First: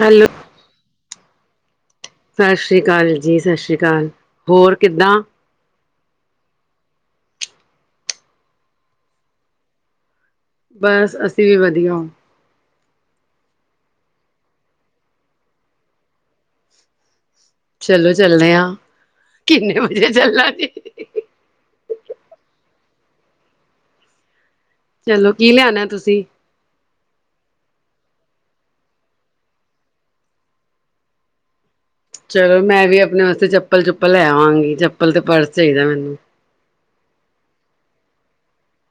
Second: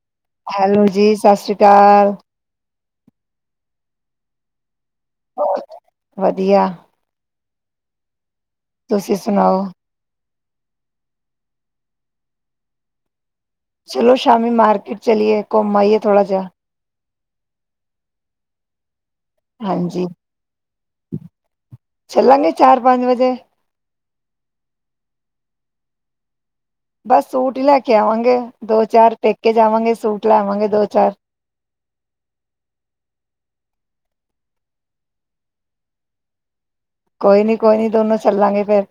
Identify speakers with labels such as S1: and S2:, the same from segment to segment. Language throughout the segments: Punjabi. S1: ਹੈਲੋ।
S2: ਹੈਲੋ, ਜੀ ਸਤਿ ਸ਼੍ਰੀ ਅਕਾਲ।
S1: ਸਤਿ ਸ਼੍ਰੀ ਅਕਾਲ ਜੀ, ਸਤਿ ਸ਼੍ਰੀ ਅਕਾਲ। ਹੋਰ ਕਿੱਦਾਂ?
S2: ਹੋਰ ਵਧੀਆ। ਤੁਸੀਂ ਸੁਣਾਓ?
S1: ਬਸ ਅਸੀਂ ਵੀ ਵਧੀਆ।
S2: ਚਲੋ ਸ਼ਾਮੀ ਮਾਰਕੀਟ ਚਲੀਏ ਘੁੰਮ ਆਈਏ ਥੋੜਾ ਜਿਹਾ।
S1: ਚਲੋ ਚੱਲਦੇ ਆ, ਕਿੰਨੇ
S2: ਹਾਂਜੀ
S1: ਵਜੇ ਚੱਲਣਾ ਜੀ।
S2: ਚੱਲਾਂਗੇ ਚਾਰ ਪੰਜ ਵਜੇ।
S1: ਚਲੋ ਕੀ ਲਿਆਣਾ ਤੁਸੀਂ?
S2: ਬਸ ਸੂਟ ਹੀ ਲੈ ਕੇ ਆਵਾਂਗੇ ਦੋ -ਚਾਰ ਪੇਕੇ ਜਾਵਾਂਗੇ ਸੂਟ ਲੈਵਾਂਗੇ ਦੋ- ਚਾਰ।
S1: ਚਲੋ ਮੈਂ ਵੀ ਆਪਣੇ ਵਾਸਤੇ ਚੱਪਲ ਚੁੱਪਲ ਲੈ ਆਵਾਗੀ, ਚੱਪਲ ਤੇ ਪਰਸ ਚਾਹੀਦਾ ਮੈਨੂੰ।
S2: ਕੋਈ ਨੀ, ਕੋਈ ਨੀ ਦੋਨੋਂ ਚੱਲਾਂਗੇ ਫੇਰ।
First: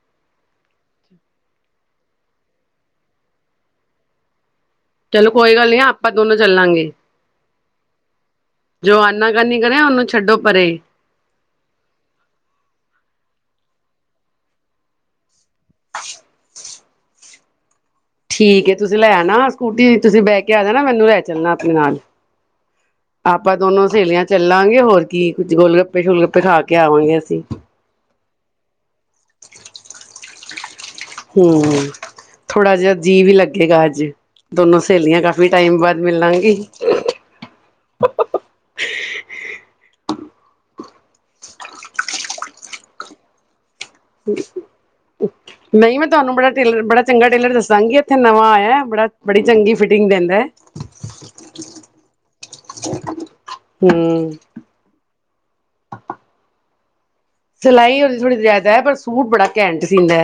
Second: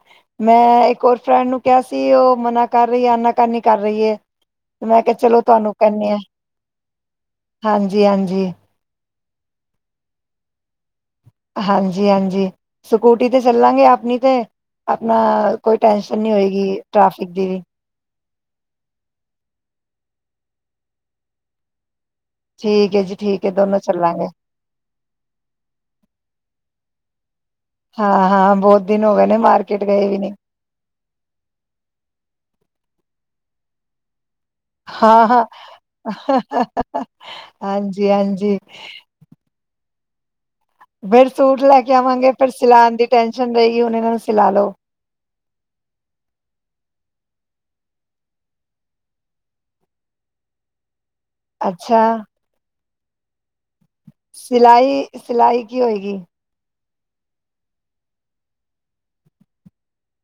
S2: ਮੈਂ ਇੱਕ ਹੋਰ ਫਰੈਂਡ ਨੂੰ ਕਿਹਾ ਸੀ ਉਹ ਮਨਾ ਕਰ ਰਹੀ ਹੈ ਆਨਾ ਕਾਨੀ ਕਰਨੀ ਕਰ ਰਹੀ ਹੈ। ਮੈਂ ਕਿਹਾ ਚਲੋ
S1: ਕੋਈ ਗੱਲ
S2: ਤੁਹਾਨੂੰ
S1: ਨੀ ਆਪਾਂ
S2: ਕਹਿੰਦੇ ਆ।
S1: ਦੋਨੋਂ ਚੱਲਾਂਗੇ
S2: ਹਾਂਜੀ, ਹਾਂਜੀ।
S1: ਜੋ ਆਨਾ ਕਾਨੀ ਕਰੇ ਉਹਨੂੰ ਛੱਡੋ ਪਰੇ।
S2: ਹਾਂਜੀ, ਹਾਂਜੀ। ਸਕੂਟੀ ਤੇ ਚੱਲਾਂਗੇ ਆਪਣੀ ਤੇ ਆਪਣਾ ਕੋਈ ਟੈਨਸ਼ਨ ਨਹੀਂ ਹੋਏਗੀ ਟ੍ਰੈਫਿਕ ਦੀ ਵੀ।
S1: ਠੀਕ ਹੈ ਤੁਸੀਂ ਲੈ ਆਣਾ ਸਕੂਟੀ ਤੁਸੀਂ ਬਹਿ ਕੇ ਆ ਜਾਣਾ ਮੈਨੂੰ ਲੈ ਚੱਲਣਾ ਆਪਣੇ ਨਾਲ
S2: ਠੀਕ ਹੈ ਜੀ ਠੀਕ ਹੈ
S1: ਆਪਾਂ
S2: ਦੋਨੋ
S1: ਸਹੇਲੀਆਂ
S2: ਚੱਲਾਂਗੇ।
S1: ਚੱਲਾਂਗੇ ਹੋਰ ਕੀ ਕੁੱਝ ਗੋਲ ਗੱਪੇ ਗੂਲ ਗੱਪੇ ਖਾ ਕੇ ਆਵਾਂਗੇ ਅਸੀ
S2: ਹਾਂ ਹਾਂ ਬਹੁਤ ਦਿਨ ਹੋ ਗਏ ਨੇ ਮਾਰਕੀਟ ਗਏ ਵੀ ਨਹੀਂ
S1: ਹਮ ਥੋੜਾ ਜਿਹਾ ਜੀਅ ਵੀ ਲੱਗੇਗਾ ਅੱਜ ਦੋਨੋ ਸਹੇਲੀਆਂ
S2: ਹਾਂ ਹਾਂ
S1: ਕਾਫ਼ੀ ਟਾਈਮ ਬਾਅਦ ਮਿਲਾਂਗੇ
S2: ਹਾਂਜੀ ਹਾਂਜੀ। ਫਿਰ ਸੂਟ ਲੈ ਕੇ ਆਵਾਂਗੇ ਫਿਰ ਸਿਲਾਉਣ ਦੀ ਟੈਸ਼ਨ ਰਹੇਗੀ ਹੁਣ ਇਹਨਾਂ ਨੂੰ ਸਲਾਹ ਲਓ
S1: ਨਹੀਂ ਮੈਂ ਤੁਹਾਨੂੰ ਬੜਾ ਟੇਲਰ ਬੜਾ ਚੰਗਾ ਟੇਲਰ ਦੱਸਾਂਗੀ ਇੱਥੇ ਨਵਾਂ ਆਇਆ ਬੜਾ ਬੜੀ ਚੰਗੀ ਫਿਟਿੰਗ ਦਿੰਦਾ ਹੈ।
S2: ਅੱਛਾ
S1: ਹਮ
S2: ਸਿਲਾਈ ਸਿਲਾਈ ਕੀ ਹੋਏਗੀ
S1: ਸਿਲਾਈ ਉਹਦੀ ਥੋੜ੍ਹੀ ਜਿਆਦਾ ਹੈ ਪਰ ਸੂਟ ਬੜਾ ਘੈਂਟ ਸੀਦਾ ਹੈ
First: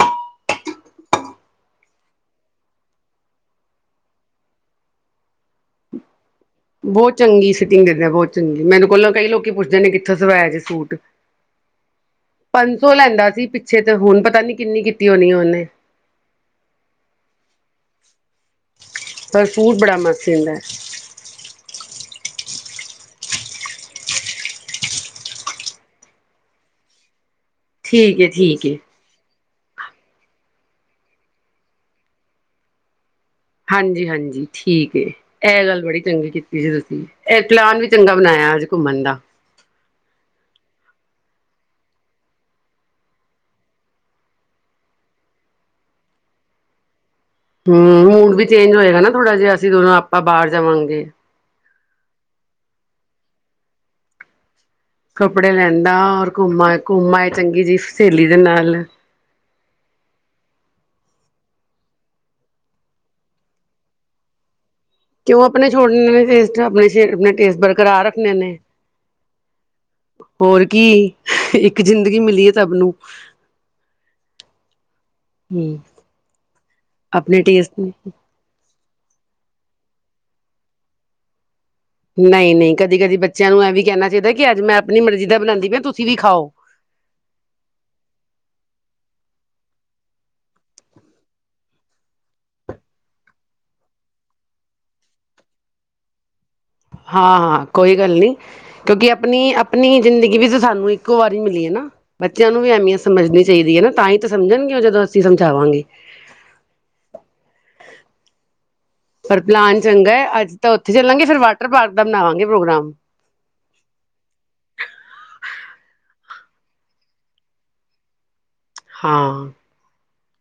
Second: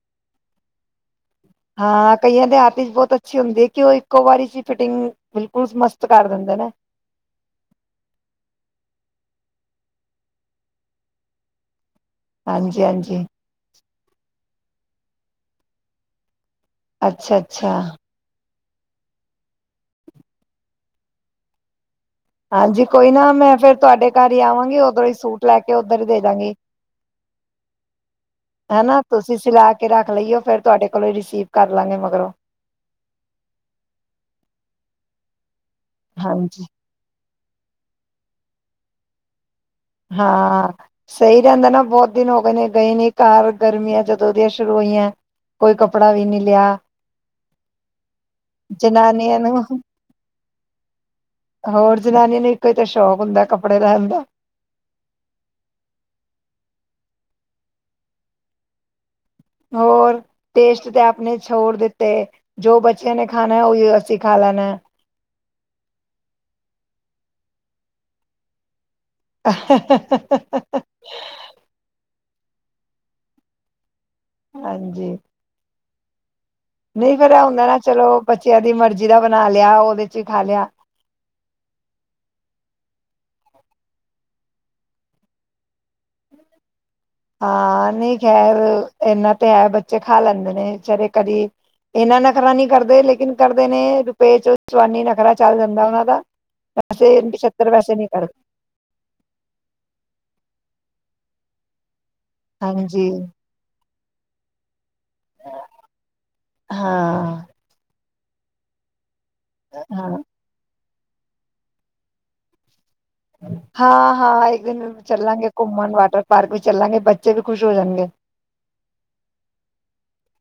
S2: ਹਾਂ ਕਈਆਂ ਦੇ ਹੱਥ ਚ ਬਹੁਤ ਅੱਛੀ ਹੁੰਦੀ ਹੈ ਕਿ ਉਹ ਇੱਕੋ ਵਾਰੀ ਚ ਫਿਟਿੰਗ ਬਿਲਕੁਲ ਮਸਤ ਕਰ ਦਿੰਦੇ ਨੇ
S1: ਬਹੁਤ ਚੰਗੀ ਫਿਟਿੰਗ ਦਿੰਦੇ ਬਹੁਤ ਚੰਗੀ ਮੈਨੂੰ ਕੋਲੋਂ ਕਈ ਲੋਕੀ ਪੁੱਛਦੇ ਨੇ ਕਿੱਥੋਂ ਸਵਾਇਆ ਜੇ ਸੂਟ
S2: [unintelligible]
S1: ਪੰਜ ਸੌ
S2: ਹਾਂਜੀ
S1: ਲੈਂਦਾ ਸੀ ਪਿੱਛੇ ਤੇ ਹੁਣ ਪਤਾ ਨੀ ਕਿੰਨੀ ਕੀਤੀ ਹੋਣੀ ਆ ਉਹਨੇ
S2: ਅੱਛਾ ਅੱਛਾ
S1: ਪਰ ਸੂਟ ਬੜਾ ਮਸਤ ਸੀਦਾਂ
S2: ਹਾਂਜੀ ਕੋਈ ਨਾ ਮੈਂ ਫੇਰ ਤੁਹਾਡੇ ਘਰ ਹੀ ਆਵਾਂਗੀ ਉਧਰੋਂ ਹੀ ਸੂਟ ਲੈ ਕੇ ਉਧਰ ਹੀ ਦੇਜਾਂਗੀ
S1: ਠੀਕ ਏ ਠੀਕ ਏ
S2: ਹਨਾ ਤੁਸੀਂ ਸਿਲਾ ਕੇ ਰੱਖ ਲਈਓ ਫੇਰ ਤੁਹਾਡੇ ਕੋਲੋਂ ਹੀ ਰਿਸੀਵ ਕਰ ਲਾਂਗੇ ਮਗਰੋਂ
S1: ਹਾਂਜੀ ਹਾਂਜੀ ਠੀਕ ਏ ਜੀ ਇਹ ਗੱਲ ਬੜੀ ਚੰਗੀ
S2: ਹਾਂਜੀ
S1: ਕੀਤੀ ਹੈ ਤੁਸੀਂ ਇਹ ਪਲਾਨ ਵੀ ਚੰਗਾ ਬਣਾਇਆ ਅੱਜ ਘੁੰਮਣ ਦਾ
S2: ਹਾਂ ਸਹੀ ਰਹਿੰਦਾ ਨਾ ਬਹੁਤ ਦਿਨ ਹੋ ਗਏ ਨੇ ਗਏ ਨੀ ਘਰ ਗਰਮੀਆਂ ਜਦੋਂ ਉਹ ਦੀਆਂ ਸ਼ੁਰੂ ਹੋਈਆਂ ਕੋਈ ਕੱਪੜਾ ਵੀ ਨਹੀਂ ਲਿਆ
S1: ਹਮ ਮੂਡ ਵੀ ਚੇਂਜ ਹੋਏਗਾ ਨਾ ਥੋੜਾ
S2: ਜਨਾਨੀਆਂ
S1: ਜਿਹਾ
S2: ਨੂੰ
S1: ਅਸੀਂ ਦੋਨੋਂ ਆਪਾਂ ਬਾਹਰ ਜਾਵਾਂਗੇ
S2: ਹੋਰ ਜਨਾਨੀਆਂ ਨੂੰ ਇੱਕੋ ਤਾਂ ਸ਼ੌਕ ਹੁੰਦਾ ਕੱਪੜੇ ਲੈਣ ਦਾ
S1: ਕੱਪੜੇ ਲੈਂਣ ਦਾ ਔਰ ਘੁੰਮਾ ਘੁੰਮ ਆਏ ਚੰਗੀ ਜਿਹੀ ਸਹੇਲੀ ਦੇ ਨਾਲ
S2: ਹੋਰ ਟੇਸਟ ਤੇ ਆਪਣੇ ਛੋੜ ਦਿੱਤੇ ਜੋ ਬੱਚਿਆਂ ਨੇ ਖਾਣਾ ਹੈ ਉਹੀ ਅਸੀਂ ਖਾ ਲੈਣਾ
S1: ਕਿਉਂ ਆਪਣੇ ਛੋੜਨੇ ਨੇ ਟੇਸਟ ਆਪਣੇ ਆਪਣੇ ਟੇਸਟ ਬਰਕਰਾਰ ਰੱਖਣੇ ਨੇ ਹੋਰ ਕੀ ਇੱਕ ਜ਼ਿੰਦਗੀ ਮਿਲੀ ਹੈ ਸਭ ਨੂੰ
S2: ਹਾਂਜੀ
S1: ਹਮ
S2: ਨਹੀਂ ਫੇਰ ਇਹ ਹੁੰਦਾ ਨਾ ਚਲੋ ਬੱਚਿਆਂ ਦੀ ਮਰਜ਼ੀ ਦਾ ਬਣਾ ਲਿਆ ਉਹਦੇ ਚ ਖਾ ਲਿਆ
S1: ਨਹੀਂ ਨਹੀਂ ਕਦੀ ਕਦੀ ਬੱਚਿਆਂ ਨੂੰ ਇਹ ਵੀ ਕਹਿਣਾ ਚਾਹੀਦਾ ਕਿ ਅੱਜ ਮੈਂ ਆਪਣੀ ਮਰਜ਼ੀ ਦਾ ਬਣਾਉਂਦੀ ਪਈ ਤੁਸੀਂ ਵੀ ਖਾਓ
S2: ਹਾਂ ਨਹੀਂ ਖੈਰ ਇਹਨਾ ਤੇ ਹੈ ਬੱਚੇ ਖਾ ਲੈਂਦੇ ਨੇ ਵਿਚਾਰੇ ਕਦੀ ਇੰਨਾ ਨਖਰਾ ਨਹੀ ਕਰਦੇ ਲੇਕਿਨ ਕਰਦੇ ਨੇ ਰੁਪਏ ਚ ਚਵਾਨੀ ਨਖਰਾ ਚੱਲ ਜਾਂਦਾ ਉਹਨਾਂ ਦਾ ਵੈਸੇ
S1: ਹਾਂ ਹਾਂ
S2: ਪਿਛੱਤਰ ਵੈਸੇ
S1: ਕੋਈ
S2: ਨਹੀਂ
S1: ਗੱਲ ਨੀ
S2: ਕਰਦੇ
S1: ਕਿਉਂਕਿ ਆਪਣੀ ਆਪਣੀ ਜ਼ਿੰਦਗੀ ਵੀ ਸਾਨੂੰ ਇੱਕੋ ਵਾਰੀ ਮਿਲੀ ਹੈ ਨਾ ਬੱਚਿਆਂ ਨੂੰ ਵੀ ਅਹਿਮੀਅਤ
S2: ਹਾਂਜੀ
S1: ਸਮਝਣੀ ਚਾਹੀਦੀ ਹੈ ਨਾ ਤਾਂ ਹੀ ਤਾਂ ਸਮਝਣਗੇ ਉਹ ਜਦੋਂ ਅਸੀਂ ਸਮਝਾਵਾਂਗੇ
S2: ਹਾਂ
S1: ਪਰ ਪਲਾਨ ਚੰਗਾ
S2: ਹਾਂ
S1: ਹੈ, ਅੱਜ ਤਾਂ ਉੱਥੇ ਚੱਲਾਂਗੇ ਫਿਰ ਵਾਟਰ ਪਾਰਕ ਦਾ ਬਣਾਵਾਂਗੇ ਪ੍ਰੋਗਰਾਮ।
S2: ਹਾਂ- ਹਾਂ ਇੱਕ ਦਿਨ ਚੱਲਾਂਗੇ ਘੁੰਮਣ, ਵਾਟਰ ਪਾਰਕ ਵੀ ਚੱਲਾਂਗੇ ਬੱਚੇ ਵੀ ਖੁਸ਼ ਹੋ ਜਾਣਗੇ।
S1: ਹਾਂ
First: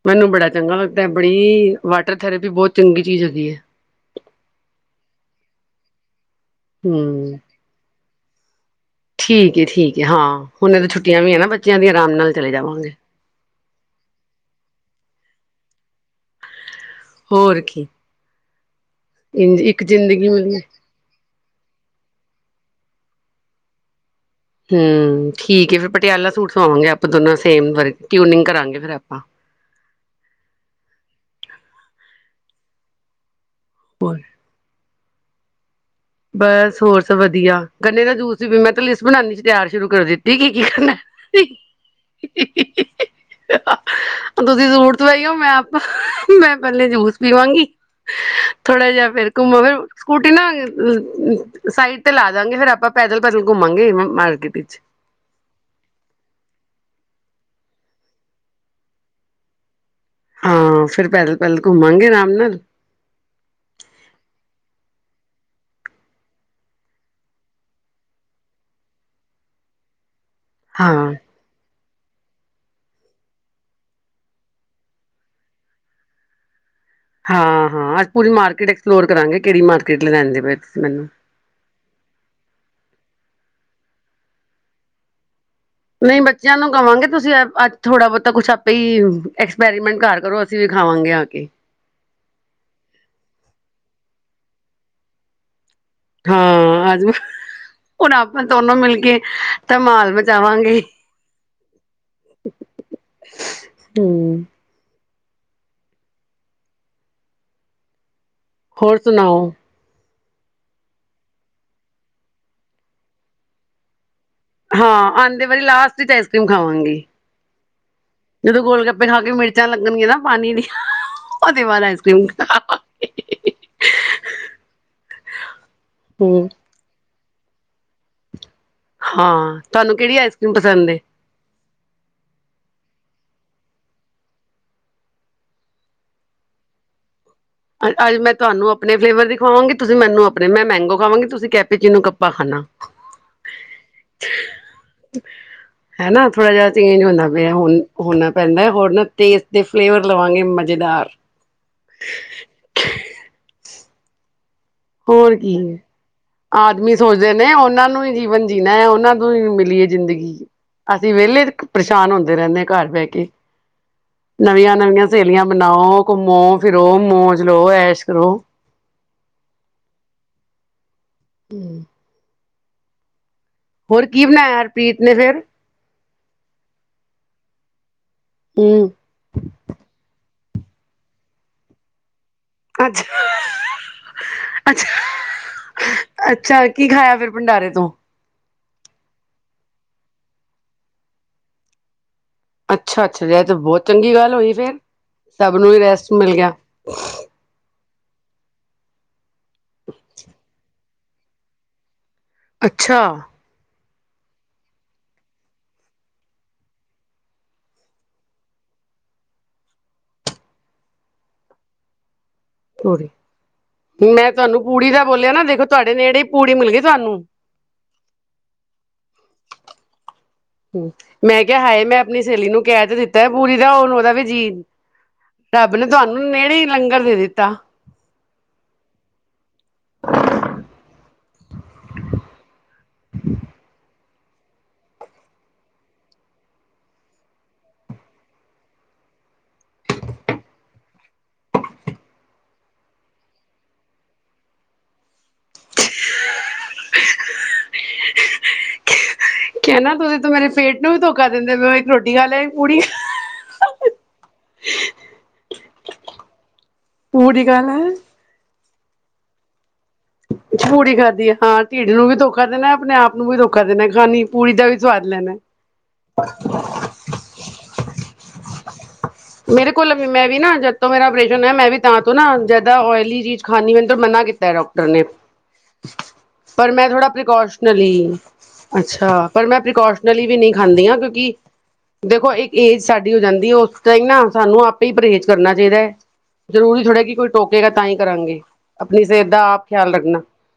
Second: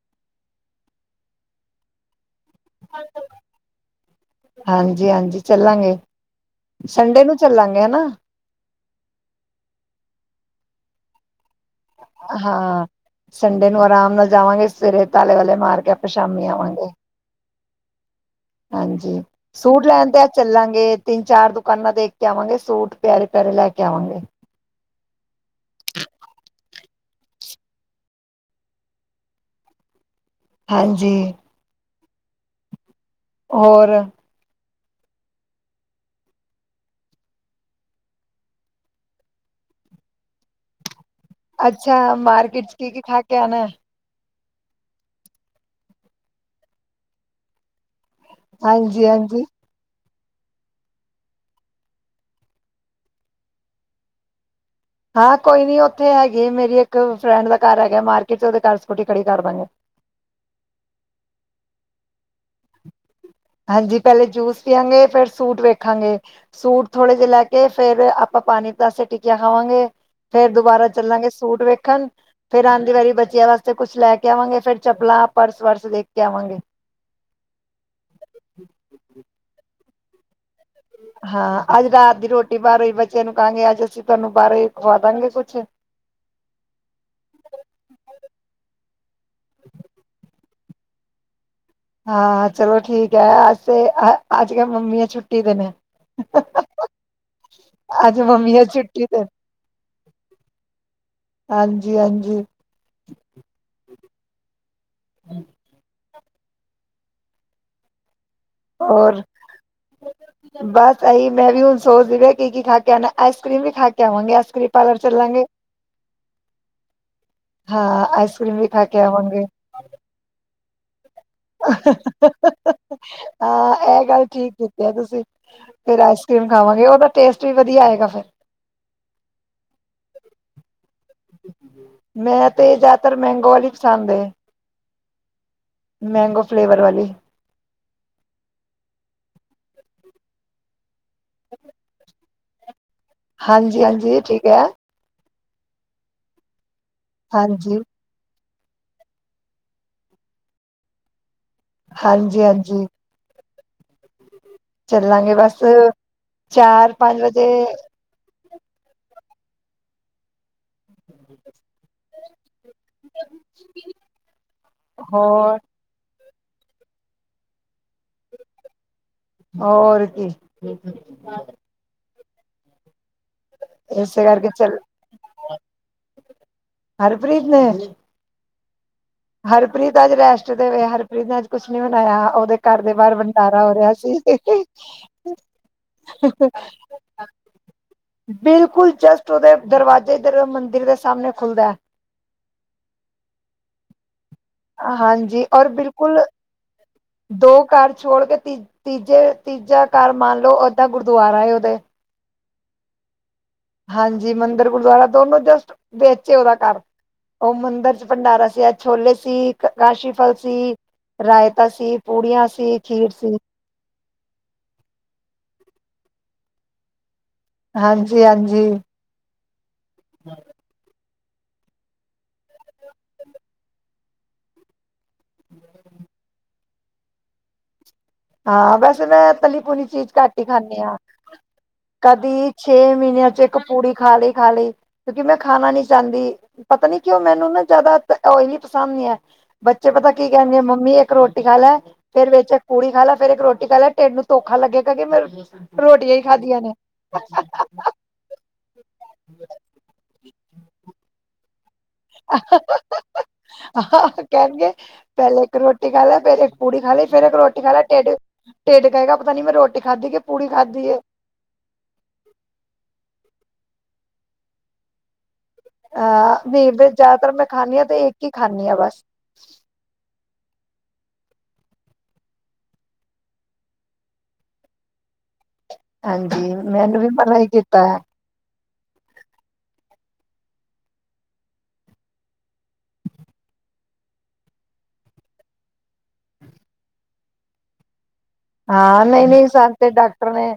S1: ਮੈਨੂੰ ਬੜਾ ਚੰਗਾ ਲੱਗਦਾ ਹੈ, ਬੜੀ ਵਾਟਰ ਥੈਰੇਪੀ ਬੋਤ ਚੰਗੀ ਚੀਜ਼ ਹੁੰਦੀ ਐ।
S2: ਹਾਂਜੀ -ਹਾਂਜੀ ਚੱਲਾਂਗੇ, ਸੰਡੇ ਨੂੰ
S1: ਹਮ
S2: ਚੱਲਾਂਗੇ ਹਨਾ,
S1: ਠੀਕ ਹੈ -ਠੀਕ ਹੈ ਹਾਂ ਹੁਣ ਇਹ ਤਾਂ ਛੁੱਟੀਆਂ ਵੀ ਹੈ ਨਾ ਬੱਚਿਆਂ ਦੀਆ ਆਰਾਮ ਨਾਲ ਚਲੇ
S2: ਹਾਂ
S1: ਜਾਵਾਂਗੇ।
S2: ਸੰਡੇ ਨੂੰ ਆਰਾਮ ਨਾਲ ਜਾਵਾਂਗੇ, ਸਵੇਰੇ ਤਾਲੇ ਵਾਲੇ ਮਾਰ ਕੇ ਆਪਾਂ ਸ਼ਾਮੀ ਆਵਾਂਗੇ।
S1: ਹੋਰ ਕੀ।
S2: ਹਾਂਜੀ
S1: ਇੰਝ ਇੱਕ
S2: ਸੂਟ ਲੈਣ ਤੇ
S1: ਜ਼ਿੰਦਗੀ
S2: ਅੱਜ
S1: ਮਿਲੀ
S2: ਚੱਲਾਂਗੇ। ਤਿੰਨ -ਚਾਰ ਦੁਕਾਨਾਂ ਦੇਖ ਕੇ ਆਵਾਂਗੇ, ਸੂਟ ਪਿਆਰੇ- ਪਿਆਰੇ ਲੈ ਕੇ ਆਵਾਂਗੇ।
S1: ਹਮ--ਠੀਕ ਏ, ਫਿਰ ਪਟਿਆਲਾ ਸੂਟ ਸਵਾਵਾਂਗੇ ਆਪਾਂ ਦੋਨੋ ਸੇਮ ਵਰਕ ਟਿਊਨਿੰਗ ਕਰਾਂਗੇ ਫੇਰ ਆਪਾਂ।
S2: ਹਾਂਜੀ। ਹੋਰ
S1: ਬਸ ਹੋਰ ਸਬ ਵਧੀਆ, ਗੰਨੇ ਦਾ ਜੂਸ ਦੀ ਵੀ ਮੈਂ ਤਾਂ ਲਿਸਟ ਬਣਾਨੀ ਚ ਤਿਆਰ ਸ਼ੁਰੂ ਕਰ ਦਿੱਤੀ ਕੀ -ਕੀ ਕਰਨਾ।
S2: ਅੱਛਾ ਮਾਰਕੀਟ ਚ ਕੀ- ਕੀ ਖਾ ਕੇ ਆਣਾ?
S1: ਤੁਸੀਂ ਸੂਟ ਸਵਾਈਓ, ਮੈਂ ਆਪਾ ਮੈਂ ਪਹਿਲੇ ਜੂਸ ਪੀਵਾਂਗੀ। ਥੋੜਾ
S2: ਹਾਂਜੀ
S1: ਜਿਹਾ ਫੇਰ
S2: ਹਾਂਜੀ।
S1: ਘੁਮੋਗੇ ਸਕੂਟੀ ਨਾ ਹਜੇ ਸਾਈਟ ਤੇ ਲਾਦਾਗੇ, ਫੇਰ ਆਪਾਂ ਪੈਦਲ- ਪੈਦਲ ਘੁਮਾਂਗੇ ਮਾਰਕੀਟ ਵਿੱਚ
S2: ਹਾਂ ਕੋਈ ਨੀ ਉੱਥੇ ਹੈਗੀ ਮੇਰੀ ਇੱਕ ਫਰੈਂਡ ਦਾ ਘਰ ਹੈਗਾ ਮਾਰਕੀਟ ਚ, ਉਹਦੇ ਘਰ ਸਕੂਟੀ ਖੜੀ ਕਰ ਦਾਂਗੇ।
S1: ਹਾਂ ਫਿਰ ਪੈਦਲ- ਪੈਦਲ ਘੁਮਾਂਗੇ ਆਰਾਮ ਨਾਲ
S2: ਹਾਂਜੀ ਪਹਿਲੇ ਜੂਸ ਪੀਆਂਗੇ, ਫੇਰ ਸੂਟ ਵੇਖਾਂਗੇ। ਸੂਟ ਥੋੜੇ ਜਿਹੇ ਲੈ ਕੇ ਫੇਰ ਆਪਾਂ ਪਾਣੀ ਪਤਾਸੇ ਟਿੱਕੀਆਂ ਖਾਵਾਂਗੇ। ਫੇਰ ਦੁਬਾਰਾ
S1: ਹਾਂ
S2: ਚੱਲਾਂਗੇ ਸੂਟ ਵੇਖਣ ਫੇਰ ਆਂਦੀ ਵਾਰੀ ਬੱਚਿਆਂ ਵਾਸਤੇ ਕੁੱਛ ਲੈ ਕੇ ਆਵਾਂਗੇ, ਫੇਰ ਚੱਪਲਾਂ ਪਰਸ -ਵਰਸ ਵੇਖ ਕੇ ਆਵਾਂਗੇ।
S1: ਹਾਂ- ਹਾਂ ਅਸੀ ਪੂਰੀ ਮਾਰਕੀਟ ਐਕਸਪਲੋਰ ਕਰਾਂਗੇ, ਕੇਹੜੀ ਮਾਰਕੀਟ ਲੈਣਦੇ ਪਏ ਤੁਸੀਂ ਮੈਨੂੰ।
S2: ਹਾਂ ਅੱਜ ਰਾਤ ਦੀ ਰੋਟੀ ਬਾਹਰੋਂ ਹੀ, ਬੱਚੇਆਂ ਨੂੰ ਕਹਾਂਗੇ ਅੱਜ ਅਸੀਂ ਤੁਹਾਨੂੰ ਬਾਹਰੋਂ ਖਵਾਦਾਂਗੇ ਕੁਛ
S1: ਨਹੀਂ ਬੱਚਿਆਂ ਨੂੰ ਕਵਾਂਗੇ ਤੁਸੀਂ ਅੱਜ ਥੋੜਾ- ਬੋਤਾ ਕੁਛ ਆਪੇ ਹੀ ਐਕਸਪੈਰੀਮੈਂਟ ਘਰ ਕਰੋ ਫੇਰ ਖਾਵਾਂਗੇ ਆ ਕੇ।
S2: ਹਾਂ ਚਲੋ ਠੀਕ ਐ, ਅੱਜ -ਅੱਜ ਮੰਮੀਆ ਛੁੱਟੀ ਤੇ ਨੇ,
S1: ਹਾਂ ਆਜੋ। ਹੁਣ
S2: ਅੱਜ
S1: ਆਪਾਂ
S2: ਮੰਮੀਆਂ
S1: ਦੋਨੋ ਮਿਲ
S2: ਛੁੱਟੀ
S1: ਕੇ
S2: ਤੇ
S1: ਧਮਾਲ ਮਚਾਵਾਂਗੇ।
S2: ਹਾਂਜੀ -ਹਾਂਜੀ।
S1: ਹਮ
S2: ਹੋਰ ਬਸ ਇਹੀ ਮੈਂ ਵੀ ਹੁਣ ਸੋਚ ਰਈ ਆ ਕੀ -ਕੀ ਖਾ ਕੇ ਆਣਾ, ਆਈਸ ਕ੍ਰੀਮ ਵੀ ਖਾ ਕੇ ਆਵਾਂਗੇ ਕਰ੍ਰੀਮ ਪਾਰਲਰ
S1: ਹਾਂ
S2: ਚੱਲਾਂਗੇ
S1: ਆਂਦੇ ਵਾਰੀ ਲਾਸਟ ਵਿੱਚ ਆਈਸ ਕ੍ਰੀਮ ਖਾਵਾਂਗੇ।
S2: ਹਾਂ ਆਈਸ ਕਰ੍ਰੀਮ
S1: ਜਦੋਂ
S2: ਵੀ
S1: ਗੋਲ ਗੱਪੇ ਖਾ ਕੇ
S2: ਆਵਾਂਗੇ
S1: ਮਿਰਚਾਂ ਲੱਗਣਗੀਆਂ ਨਾ ਪਾਣੀ ਦੀ ਉਸ ਤੋਂ ਬਾਅਦ ਆਈਸ ਕ੍ਰੀਮ ਖਾ
S2: ਹਾਂ ਇਹ ਗੱਲ ਠੀਕ ਕੀਤੀ ਹੈ ਤੁਸੀਂ, ਫੇਰ ਆਈਸ ਕ੍ਰੀਮ
S1: ਹੂੰ
S2: ਖਾਵਾਂਗੇ ਉਹ ਤਾਂ ਟੇਸਟ ਵੀ ਵਧੀਆ ਆਏਗਾ ਫਿਰ।
S1: ਹਾਂ ਤੁਹਾਨੂੰ ਕੇਹੜੀ ਆਈਸਕ੍ਰੀਮ ਪਸੰਦ ਏ?
S2: ਮੈਂ ਤੇ ਜ਼ਿਆਦਾਤਰ ਮੈਂਗੋ ਵਾਲੀ ਪਸੰਦ ਏ। ਮੈਂਗੋ ਫਲੇਵਰ ਵਾਲੀ।
S1: ਅਜ ਮੈਂ ਤੁਹਾਨੂੰ ਆਪਣੇ ਫਲੇਵਰ ਦੀ ਖਵਾਵਾਂਗੀ, ਤੁਸੀਂ ਮੈਨੂੰ ਆਪਣੇ ਮੈਂ ਮੈਂਗੋ ਖਾਵਾਂਗੀ ਤੁਸੀਂ ਕੈਪੇਚੀਨੂੰ ਖਾਨਾ
S2: ਹਾਂਜੀ- ਹਾਂਜੀ ਠੀਕ ਹੈ।
S1: ਹੈਨਾ ਥੋੜਾ ਜਿਹਾ ਚੇਂਜ ਹੁੰਣਾ ਪਿਆ
S2: ਹਾਂਜੀ
S1: ਹੁਣ। ਹੋਣਾ ਪੈਂਦਾ ਐ ਹੋਰ ਨਾ ਟੇਸਟ ਦੇ ਫਲੇਵਰ ਲਵਾਂਗੇ ਮਜ਼ੇਦਾਰ।
S2: ਹਾਂਜੀ- ਹਾਂਜੀ।
S1: [inaudible] ਹੋਰ
S2: ਚੱਲਾਂਗੇ
S1: ਕੀ,
S2: ਬਸ ਚਾਰ
S1: ਆਦਮੀ
S2: ਪੰਜ
S1: ਸੋਚਦੇ
S2: ਵਜੇ
S1: ਨੇ ਉਹਨਾਂ ਨੂੰ ਹੀ ਜੀਵਨ ਜੀਨਾ ਹੈ, ਉਹਨਾਂ ਤੋਂ ਹੀ ਮਿਲੀ ਏ ਜ਼ਿੰਦਗੀ। ਅਸੀਂ ਵਿਹਲੇ ਪਰੇਸ਼ਾਨ ਹੁੰਦੇ ਰਹਿੰਦੇ ਹਾਂ ਘਰ ਬਹਿ ਕੇ। ਨਵੀਆਂ- ਨਵੀਆਂ ਸਹੇਲੀਆਂ
S2: ਹੋਰ
S1: ਬਣਾਓ, ਘੁੰਮੋ ਫਿਰੋ ਮੋਜ ਲਓ, ਐਸ਼ ਕਰੋ।
S2: ਹੋਰ ਕੀ,
S1: ਹੂੰ। ਹੋਰ ਕੀ
S2: ਇਸੇ ਕਰਕੇ
S1: ਬਣਾਇਆ
S2: ਚੱਲ
S1: ਹਰਪ੍ਰੀਤ ਨੇ ਫੇਰ?
S2: ਹਰਪ੍ਰੀਤ ਨੇ
S1: ਹੂੰ।
S2: ਹਰਪ੍ਰੀਤ ਅੱਜ ਰੈਸ਼ਟ ਤੇ ਵੇ, ਹਰਪ੍ਰੀਤ ਨੇ ਅੱਜ ਕੁਛ ਨੀ ਬਨਾਇਆ ਉਹਦੇ ਘਰ ਦੇ ਬਾਹਰ
S1: ਅੱਛਾ
S2: ਭੰਡਾਰਾ ਹੋ ਰਿਹਾ ਸੀ।
S1: ਅੱਛਾ ਅੱਛਾ ਕੀ ਖਾਇਆ ਫੇਰ ਭੰਡਾਰੇ ਤੋਂ?
S2: ਬਿਲਕੁਲ ਜਸਟ ਉਹਦੇ ਦਰਵਾਜ਼ੇ ਇੱਧਰ ਮੰਦਿਰ ਦੇ ਸਾਹਮਣੇ ਖੁੱਲਦਾ ਏ।
S1: ਅੱਛਾ- ਅੱਛਾ ਇਹ ਤੇ ਬਹੁਤ ਚੰਗੀ ਗੱਲ ਹੋਈ ਫੇਰ
S2: ਹੈ। ਹਾਂਜੀ
S1: ਸਭ
S2: ਔਰ
S1: ਨੂੰ ਵੀ ਰੈਸਟ
S2: ਬਿਲਕੁਲ
S1: ਮਿਲ ਗਿਆ।
S2: ਦੋ ਘਰ ਛੋੜ ਕੇ ਤੀ ਤੀਜੇ ਤੀਜਾ ਘਰ ਮੰਨ ਲਓ ਓਦਾਂ ਗੁਰਦੁਆਰਾ ਹੈ ਉਹਦੇ।
S1: ਅੱਛਾ।
S2: ਹਾਂਜੀ ਮੰਦਿਰ, ਗੁਰਦੁਆਰਾ ਦੋਨੋਂ ਜਸਟ ਵਿੱਚ ਐ ਉਹਦਾ ਘਰ। ਉਹ ਮੰਦਿਰ ਚ ਭੰਡਾਰਾਂ ਸੀ। ਛੋਲੇ ਸੀ, ਕਾਂਸ਼ੀ ਫ਼ਲ ਸੀ। ਰਾਇਤਾ ਸੀਂ, ਪੂੜੀਆਂ ਸੀਂ, ਖੀਰ
S1: ਸੋਰੀ
S2: ਸੀਂ।
S1: ਮੈਂ ਤੁਹਾਂਨੂੰ ਪੂੜੀ ਦਾ ਬੋਲਿਆਂ ਨਾ, ਦੇਖੋਂ ਤੁਹਾਡੇ ਨੇੜੇ ਹੀ ਪੂੜੀ ਮਿਲ਼ ਗਈਂ ਤੁਹਾਂਨੂੰ।
S2: ਹਾਂਜੀ-ਹਾਂਜੀ। [inaudible]
S1: ਹੂੰ ਮੈਂ ਕਿਹਾਂ ਹਾਏ ਮੈਂ ਆਪਣੀਂ ਸਹੇਲੀ ਨੂੰ ਕਹਿ ਤੇ ਦਿੱਤਾਂ ਪੂੜੀ ਦਾ ਹਣ ਉਹਦਾ ਵੀ ਜੀਅ ਰੱਬ ਨੇਂ ਤੁਹਾਂਨੂੰ ਨੇੜੇ ਹੀ ਲੰਗਰ ਦੇ ਦਿੱਤਾਂ।
S2: ਹਾਂ ਵੈਸੇ ਮੈਂ ਤਲੀ- ਤੂਲੀ ਚੀਜ਼ ਘੱਟ ਹੀ ਖਾਂਦੀ ਹਾ। ਕਦੀਂ ਛੇ ਮਹੀਨਿਆਂ ਚ ਇੱਕ ਪੂੜੀ ਖਾਂ ਲਈ- ਖਾਂ ਲਈ। ਕਿਉਂਕਿ ਮੈਂ ਖਾਣਾਂ ਨੀਂ ਚਾਹੁੰਦੀ। ਪਤਾਂ ਨੀਂ ਕਿਉਂ ਮੈਂਨੂੰ ਨਾ ਜ਼ਿਆਦਾ ਓਇਲੀ ਪਸੰਦ ਨੀਂ ਐਂ। ਬੱਚੇ ਪਤਾਂ ਕੀ ਕਹਿਣਗੇ। ਮੰਮੀ ਇੱਕ ਰੋਟੀ ਖਾ ਲੈ ਫੇਰ ਵਿੱਚ ਇੱਕ ਪੂੜੀ, ਖਾ ਲਾ ਫੇਰ ਇੱਕ ਰੋਟੀ ਖਾ ਲੈ। ਟਿਡ ਨੂੰ ਧੋਖਾਂ ਲੱਗੇਗਾ ਕੀ ਮੈਂ ਰੋਟੀਆਂ ਹੀ ਖਾਧਿਆਂ ਨੇਂ।
S1: ਕਹਿਣਾਂ ਤੁਸੀਂ ਤਾਂ ਮੇਰੇ ਪੇਟ ਨੂੰ ਵੀ ਧੋਖਾਂ ਦਿੰਦੇਂ ਪਏ ਹੋ। ਇੱਕ ਰੋਟੀ ਖਾ ਲੈ ਇੱਕ ਪੂੜੀ,
S2: ਆਹ ਆਹ ਕਹਿਣਗੇ। ਪਹਿਲੇ ਇੱਕ ਰੋਟੀ ਖਾ ਲੈ, ਫੇਰ ਇੱਕ ਪੂੜੀ ਖਾ ਲਈ ਫੇਰ ਇੱਕ ਰੋਟੀ ਖਾ ਲੈ, ਢਿੱਡ- ਢਿੱਡ ਕਹੇਂਗਾ ਪਤਾਂ ਨੀਂ ਮੈਂ ਰੋ
S1: ਪੂੜੀ ਖਾਧੀ ਆ, ਹਾਂ। ਢਿੱਡ ਨੂੰ ਵੀ ਧੋਖਾਂ ਦੇਣਾਂ। ਆਪਣੇਂ ਆਪ ਨੂੰ ਵੀ ਧੋਖਾਂ ਦੇਣਾਂ। ਖਾਣੀਂ ਪੂੜੀ ਦਾ ਵੀ ਸਵਾਦ ਲੈਣਾਂ।
S2: ਅਹ ਨਹੀਂ ਫੇਰ ਜ਼ਿਆਦਾਤਰ ਮੈਂ ਖਾਂਦੀ ਹਾਂ ਤੇ ਇੱਕ ਹੀ ਖਾਂਦੀ ਹਾਂ ਬਸ।
S1: ਮੇਰੇ ਕੋਲ਼ ਵੀ ਮੈਂ ਵੀ ਨਾ ਜਦ ਤੋਂ ਮੇਰਾ ਅਪ੍ਰੇਸ਼ਨ ਹੋਇਆ। ਮੈਂ ਵੀ ਤਾਂ ਤੋਂ ਨਾ ਜ਼ਿਆਦਾ ਓਇਲੀ ਚੀਜ਼ ਖਾਂਨੀ, ਮੈਂਨੂੰ ਤਾਂ ਮਨਾਂ ਕੀਤਾਂ ਡਾਕ- ਟਰ ਨੇਂ
S2: ਹਾਂਜੀ
S1: ਪਰ ਮੈਂ
S2: ਮੈਨੂੰ
S1: ਥੋੜਾ
S2: ਵੀ ਮਨਾ ਹੀ ਕੀਤਾ
S1: ਪ੍ਰਿਕੋਸ਼ਨਲੀ।
S2: ਹੈ
S1: ਅੱਛਾ ਪਰ ਮੈਂ ਪ੍ਰੀਕੋਸ਼ਨਲੀ ਵੀ ਨਹੀ ਖਾਂਦੀ ਹਾਂ, ਕਿਉਂਕਿ ਦੇਖੋਂ ਇੱਕ ਏਜ ਸ਼ਾਡੀ ਹੋ ਜਾਂਦੀ। ਉਹ ਫੇਰ ਨਾ ਸਾਂਨੂੰ ਆਪੇ ਹੀ ਪਰਹੇਜ਼ ਕਰਨਾਂ ਚਾਹੀਂਦਾ ਹੈਂ। ਜ਼ਰੂਰੀ ਥੋੜਾ ਕਿ ਕੋਈ ਟੋਕੇਗਾ ਤਾਂ ਹੀ ਕਰਾਂਗੇ।
S2: ਹਾਂ
S1: ਆਪਣੀ ਸਿਹਤ
S2: ਨਹੀਂ-
S1: ਦਾ
S2: ਨਹੀਂ
S1: ਆਪ
S2: ਸਾਂਨੂੰ ਤੇ
S1: ਖਿਆਲ ਰੱਖਣਾ
S2: ਡਾਕਟਰ ਨੇਂ।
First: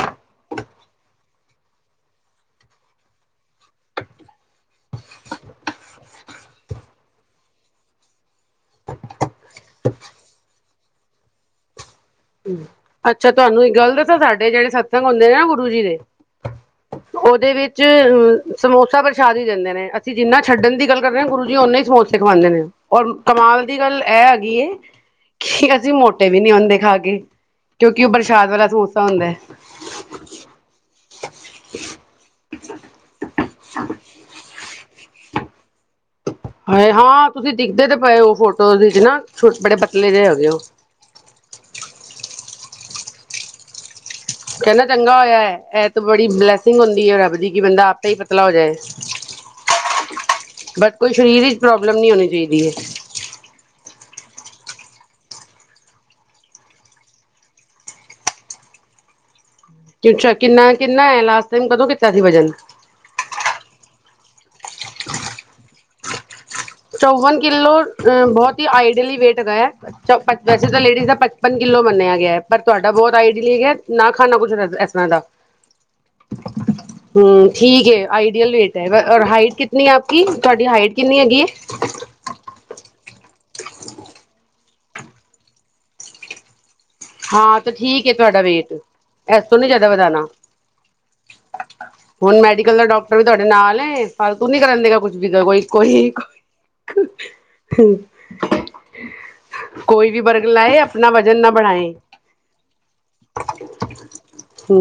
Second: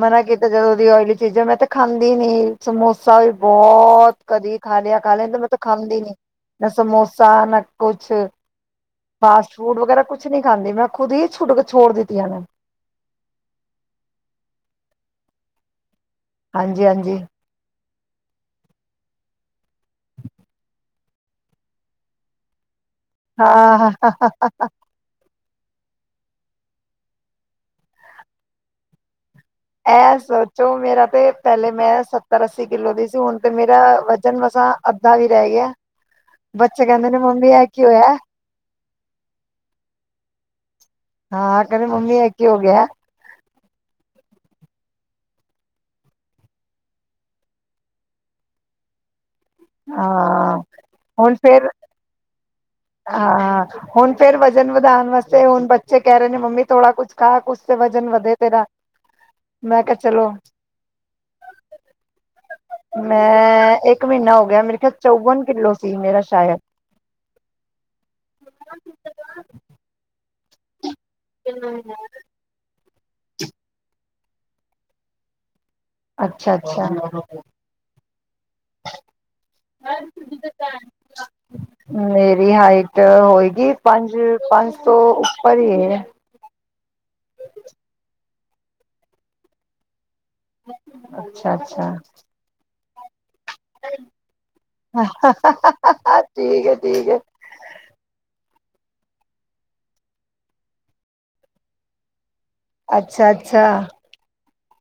S2: ਮਨਾਂ ਕੀਤਾ ਜਦੋਂ ਦੀ ਓਇਲੀ ਚੀਜ਼ਾਂ, ਮੈਂ ਤਾਂ ਖਾਂਦੀ ਨੀਂ ਸਮੋਸਾ ਵੀ ਬਹਓ ਤ। ਕਦੀਂ ਖਾਂ ਲ਼ਿਆ, ਖਾ ਲ਼ਿਆ, ਨਹੀਂ ਤਾਂ ਮੈਂ ਖਾਂਦੀ ਨੀਂ, ਨਾ ਏਹ ਸਮੋਸਾ ਨਾ ਕੁੱਛ। ਫਾਸਟ ਫੂਡ ਵਗ਼ੈਰਾ ਕੁੱਛ ਨੀਂ ਖਾਂਦੀ, ਮੈਂ ਖ਼ੁਦ ਹੀ ਛੁਡਕ ਛੋਡ ਦਿੱਤੀਆਂ ਨੇ।
S1: ਅੱਛਾ, ਤੁਹਾਨੂੰ ਇੱਕ ਗੱਲ਼ ਦੱਸਾਂ, ਸਾਡੇ ਜਿਹੜੇ ਸਤਸੰਗ ਹੁੰਦੇ ਨੇ ਨਾ, ਗੁਰੂ ਜੀ ਦੇ।
S2: ਹਾਂਜੀ ਹਾਂਜੀ
S1: ਉਹਦੇ ਵਿੱਚ। ਜੀ, ਸਮੋਸਾ ਪ੍ਰਸ਼ਾਦਿ ਹੀ ਦਿੰਦੇਂ ਨੇ। ਅਸੀਂ ਜਿੰਨਾਂ ਛੱਡਣ ਦੀ ਗੱਲ਼ ਕਰਦੇ ਹਾਂ, ਗੁਰੂ ਜੀ ਓਨਾਂ ਹੀ ਸਮੋਸੇ ਖਵਾਉਂਦੇ ਨੇ। ਔਰ, ਕਮਾਲ ਦੀ
S2: ਹਾਂ
S1: ਗੱਲ ਐਹ ਹੈਗੀ ਏ। ਇੱਕ ਅਸੀਂ ਮੋਟੇ ਵੀ ਨੀਂ ਹੁੰਦੇ ਖਾ ਕੇ, ਕਿਉਂਕਿ ਉਹ ਪ੍ਰਸ਼ਾਦ ਵਾਲਾ ਸਮੋਸਾ ਹੁੰਦੈ।
S2: ਇਹ ਸੋਚੋ, ਮੇਰਾ ਤੇ, ਪਹਿਲੇ ਮੈਂ ਸੱਤਰ-ਅੱਸੀ ਕਿੱਲੋ ਦੀ ਸੀ, ਹੁਣ ਤੇ ਮੇਰਾ ਵਜ਼ਨ ਮਸਾਂ। ਅੱਧਾ ਵੀ ਰਹਿ ਗਿਆ। ਬੱਚੇ
S1: ਹਾਏ
S2: ਕਹਿੰਦੇ ਨੇ
S1: ਆ,
S2: ਮੰਮੀ
S1: ਤੁਸੀਂ
S2: ਇਹ ਕੀ
S1: ਦਿਖਦੇ ਤੇ
S2: ਹੋਇਆ
S1: ਪਏ ਹੋ ਫ਼ੋਟੋ ਦੇ ਵਿੱਚ ਨਾ, ਛੋਟੇ, ਬੜੇ ਪਤਲੇ ਜੇ ਹੈਗੇ ਓ।
S2: ਹਾਂ, ਕਹਿੰਦੀ ਮੰਮੀ, ਇਹ ਕੀ ਹੋ ਗਿਐ।
S1: ਕਹਿਦੈ ਚੰਗਾ ਹੋਇਆ ਏ, ਇਹ ਤੇ ਬੜੀ ਬਲੈਸਿੰਗ ਹੁੰਦੀਂ ਹੈ ਰੱਬ ਦੀ, ਕਿ ਬੰਦਾ ਆਪੇ ਹੀ ਪੱਤਲਾ ਹੋ ਜਾਏ।
S2: ਹਾਂ
S1: ਬਸ ਕੋਈ ਸ਼ਰੀਰ ਵਿੱਚ ਪ੍ਰੋਬਲਮ ਨੀ ਹੋਣੀਂ ਚਾਹੀਦੀ ਏ।
S2: ਅ ਅ। ਹੁਣ ਫੇਰ ਵਜ਼ਨ ਵਧਾਉਣ ਵਾਸਤੇ, ਹੁਣ ਬੱਚੇ ਕਹਿ ਰਹੇ ਨੇ, ਮੰਮੀ, ਥੋੜਾ ਕੁੱਛ ਖਾ, ਕੁੱਛ ਤੇ ਵਜ਼ਨ ਵਧੇ ਤੇਰਾ। [inaudible]
S1: ਅੱਛਾ,
S2: ਚਲੋ
S1: ਕਿੰਨਾ ਏ, ਕਿੰਨਾ ਹੈਂ ਲਾਸਟ ਟਾਇਮ, ਕਦੋਂ ਕੀਤਾ ਸੀ ਵਜ਼ਨ।
S2: ਮੈਂ, ਇੱਕ ਮਹੀਨਾਂ ਹੋ ਗਿਆ, ਮੇਰੇ ਖ਼ਿਆਲ ਚੌਵਨ ਕਿੱਲੋ ਸੀ ਮੇਰਾ ਸ਼ਾਇਦ।
S1: ਚੌਵਨ ਕਿੱਲੋ ਅ ਬਹੁਤ ਹੀ ਆਈਡਲੀ ਵੇਟ ਹੈਗਾ ਐ। ਵੈਸੇ ਤਾਂ ਲੇਡੀਜ਼ ਦਾ। ਪਚਪਨ ਕਿੱਲੋ ਮੰਨਿਆ ਗਿਐ, ਪਰ ਤੁਹਾਡਾ ਬਹੁਤ ਆਈਡਲੀ ਹੈਗਾ, ਨਾ ਖਾਣਾ ਕੁੱਛ ਇਸ ਤਰ੍ਹਾਂ ਦਾ।
S2: ਅੱਛਾ, ਅੱਛਾ।
S1: ਹੂੰ, ਠੀਕ ਹੈ, ਆਈਡਅਲ ਵੇਟ ਹੈ, ਹਾਈਟ ਕਿਤਨੀ ਹੈ ਆਪ ਕੀ। ਤੁਹਾਡੀ ਹਾਈਟ ਕਿੰਨੀ ਹੈਗੀ ਏ।
S2: ਮੇਰੀ ਹਾਈਟ ਹੋਏਗੀ ਪੰਜ, ਪੰਜ ਤੋਂ ਉੱਪਰ ਹੀ ਏ।
S1: ਹਾਂ, ਤੇ ਠੀਕ ਹੈ ਤੁਹਾਡਾ ਵੇਟ, ਏਸ ਤੋਂ ਨੀ ਜ਼ਿਆਦਾ ਵਧਾਣਾ।
S2: ਅੱਛਾ ਅੱਛਾ
S1: ਹੁਣ ਮੈਡੀਕਲ ਦਾ ਡੋਕ। ਤੁਆਡੇ ਨਾਲ ਨੇ, ਫਾਲਤੂ ਨੀ ਕਰਨ ਦੇ ਗਾ ਕੁਜ ਵੀ ਤੇ ਕੋਈ- ਕੋ।
S2: ਠੀਕ ਹੈ ਠੀਕ ਹੈ
S1: ਹ, ਕੋਈ ਵੀ ਬਰਗਲਾਏ, ਆਪਣਾ ਵਜ਼ਨ ਨਾ ਬੜਾਈ।
S2: ਅੱਛਾ, ਅੱਛਾ।
S1: ਹੁ।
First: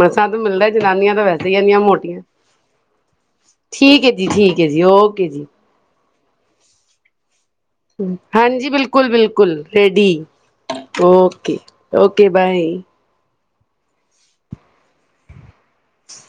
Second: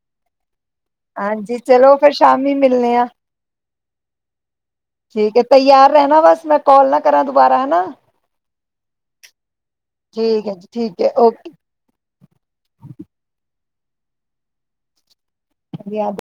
S1: ਮਸਾਂ ਤ ਮਿਲਦਾ ਜਨਾਨੀਆਂ ਤਾਂ ਵੈਸੇ ਈ
S2: ਹਾਂਜੀ
S1: ਏਨੀਆਂ
S2: ਚਲੋ ਫਿਰ
S1: ਮੋਟੀਆ।
S2: ਸ਼ਾਮੀ ਮਿਲਣੇ ਆ
S1: ਠੀਕ ਏ ਜੀ, ਠੀਕ ਏ ਜੀ, ਉ।
S2: ਠੀਕ ਹੈ, ਤਿਆਰ ਰਹਿਣਾ ਬਸ, ਮੈਂ ਕੋਲ ਨਾ ਕਰਾਂ ਦੁਬਾਰਾ, ਹਨਾ।
S1: ਹਾਂਜੀ, ਬਿਲਕੁਲ-ਬਿਲਕੁਲ, ਰੇਡੀ
S2: ਠੀਕ ਹੈ ਜੀ ਠੀਕ ਹੈ
S1: ਓਕੇ, ਓਕੇ ਬਾਏ।
S2: [inaudible]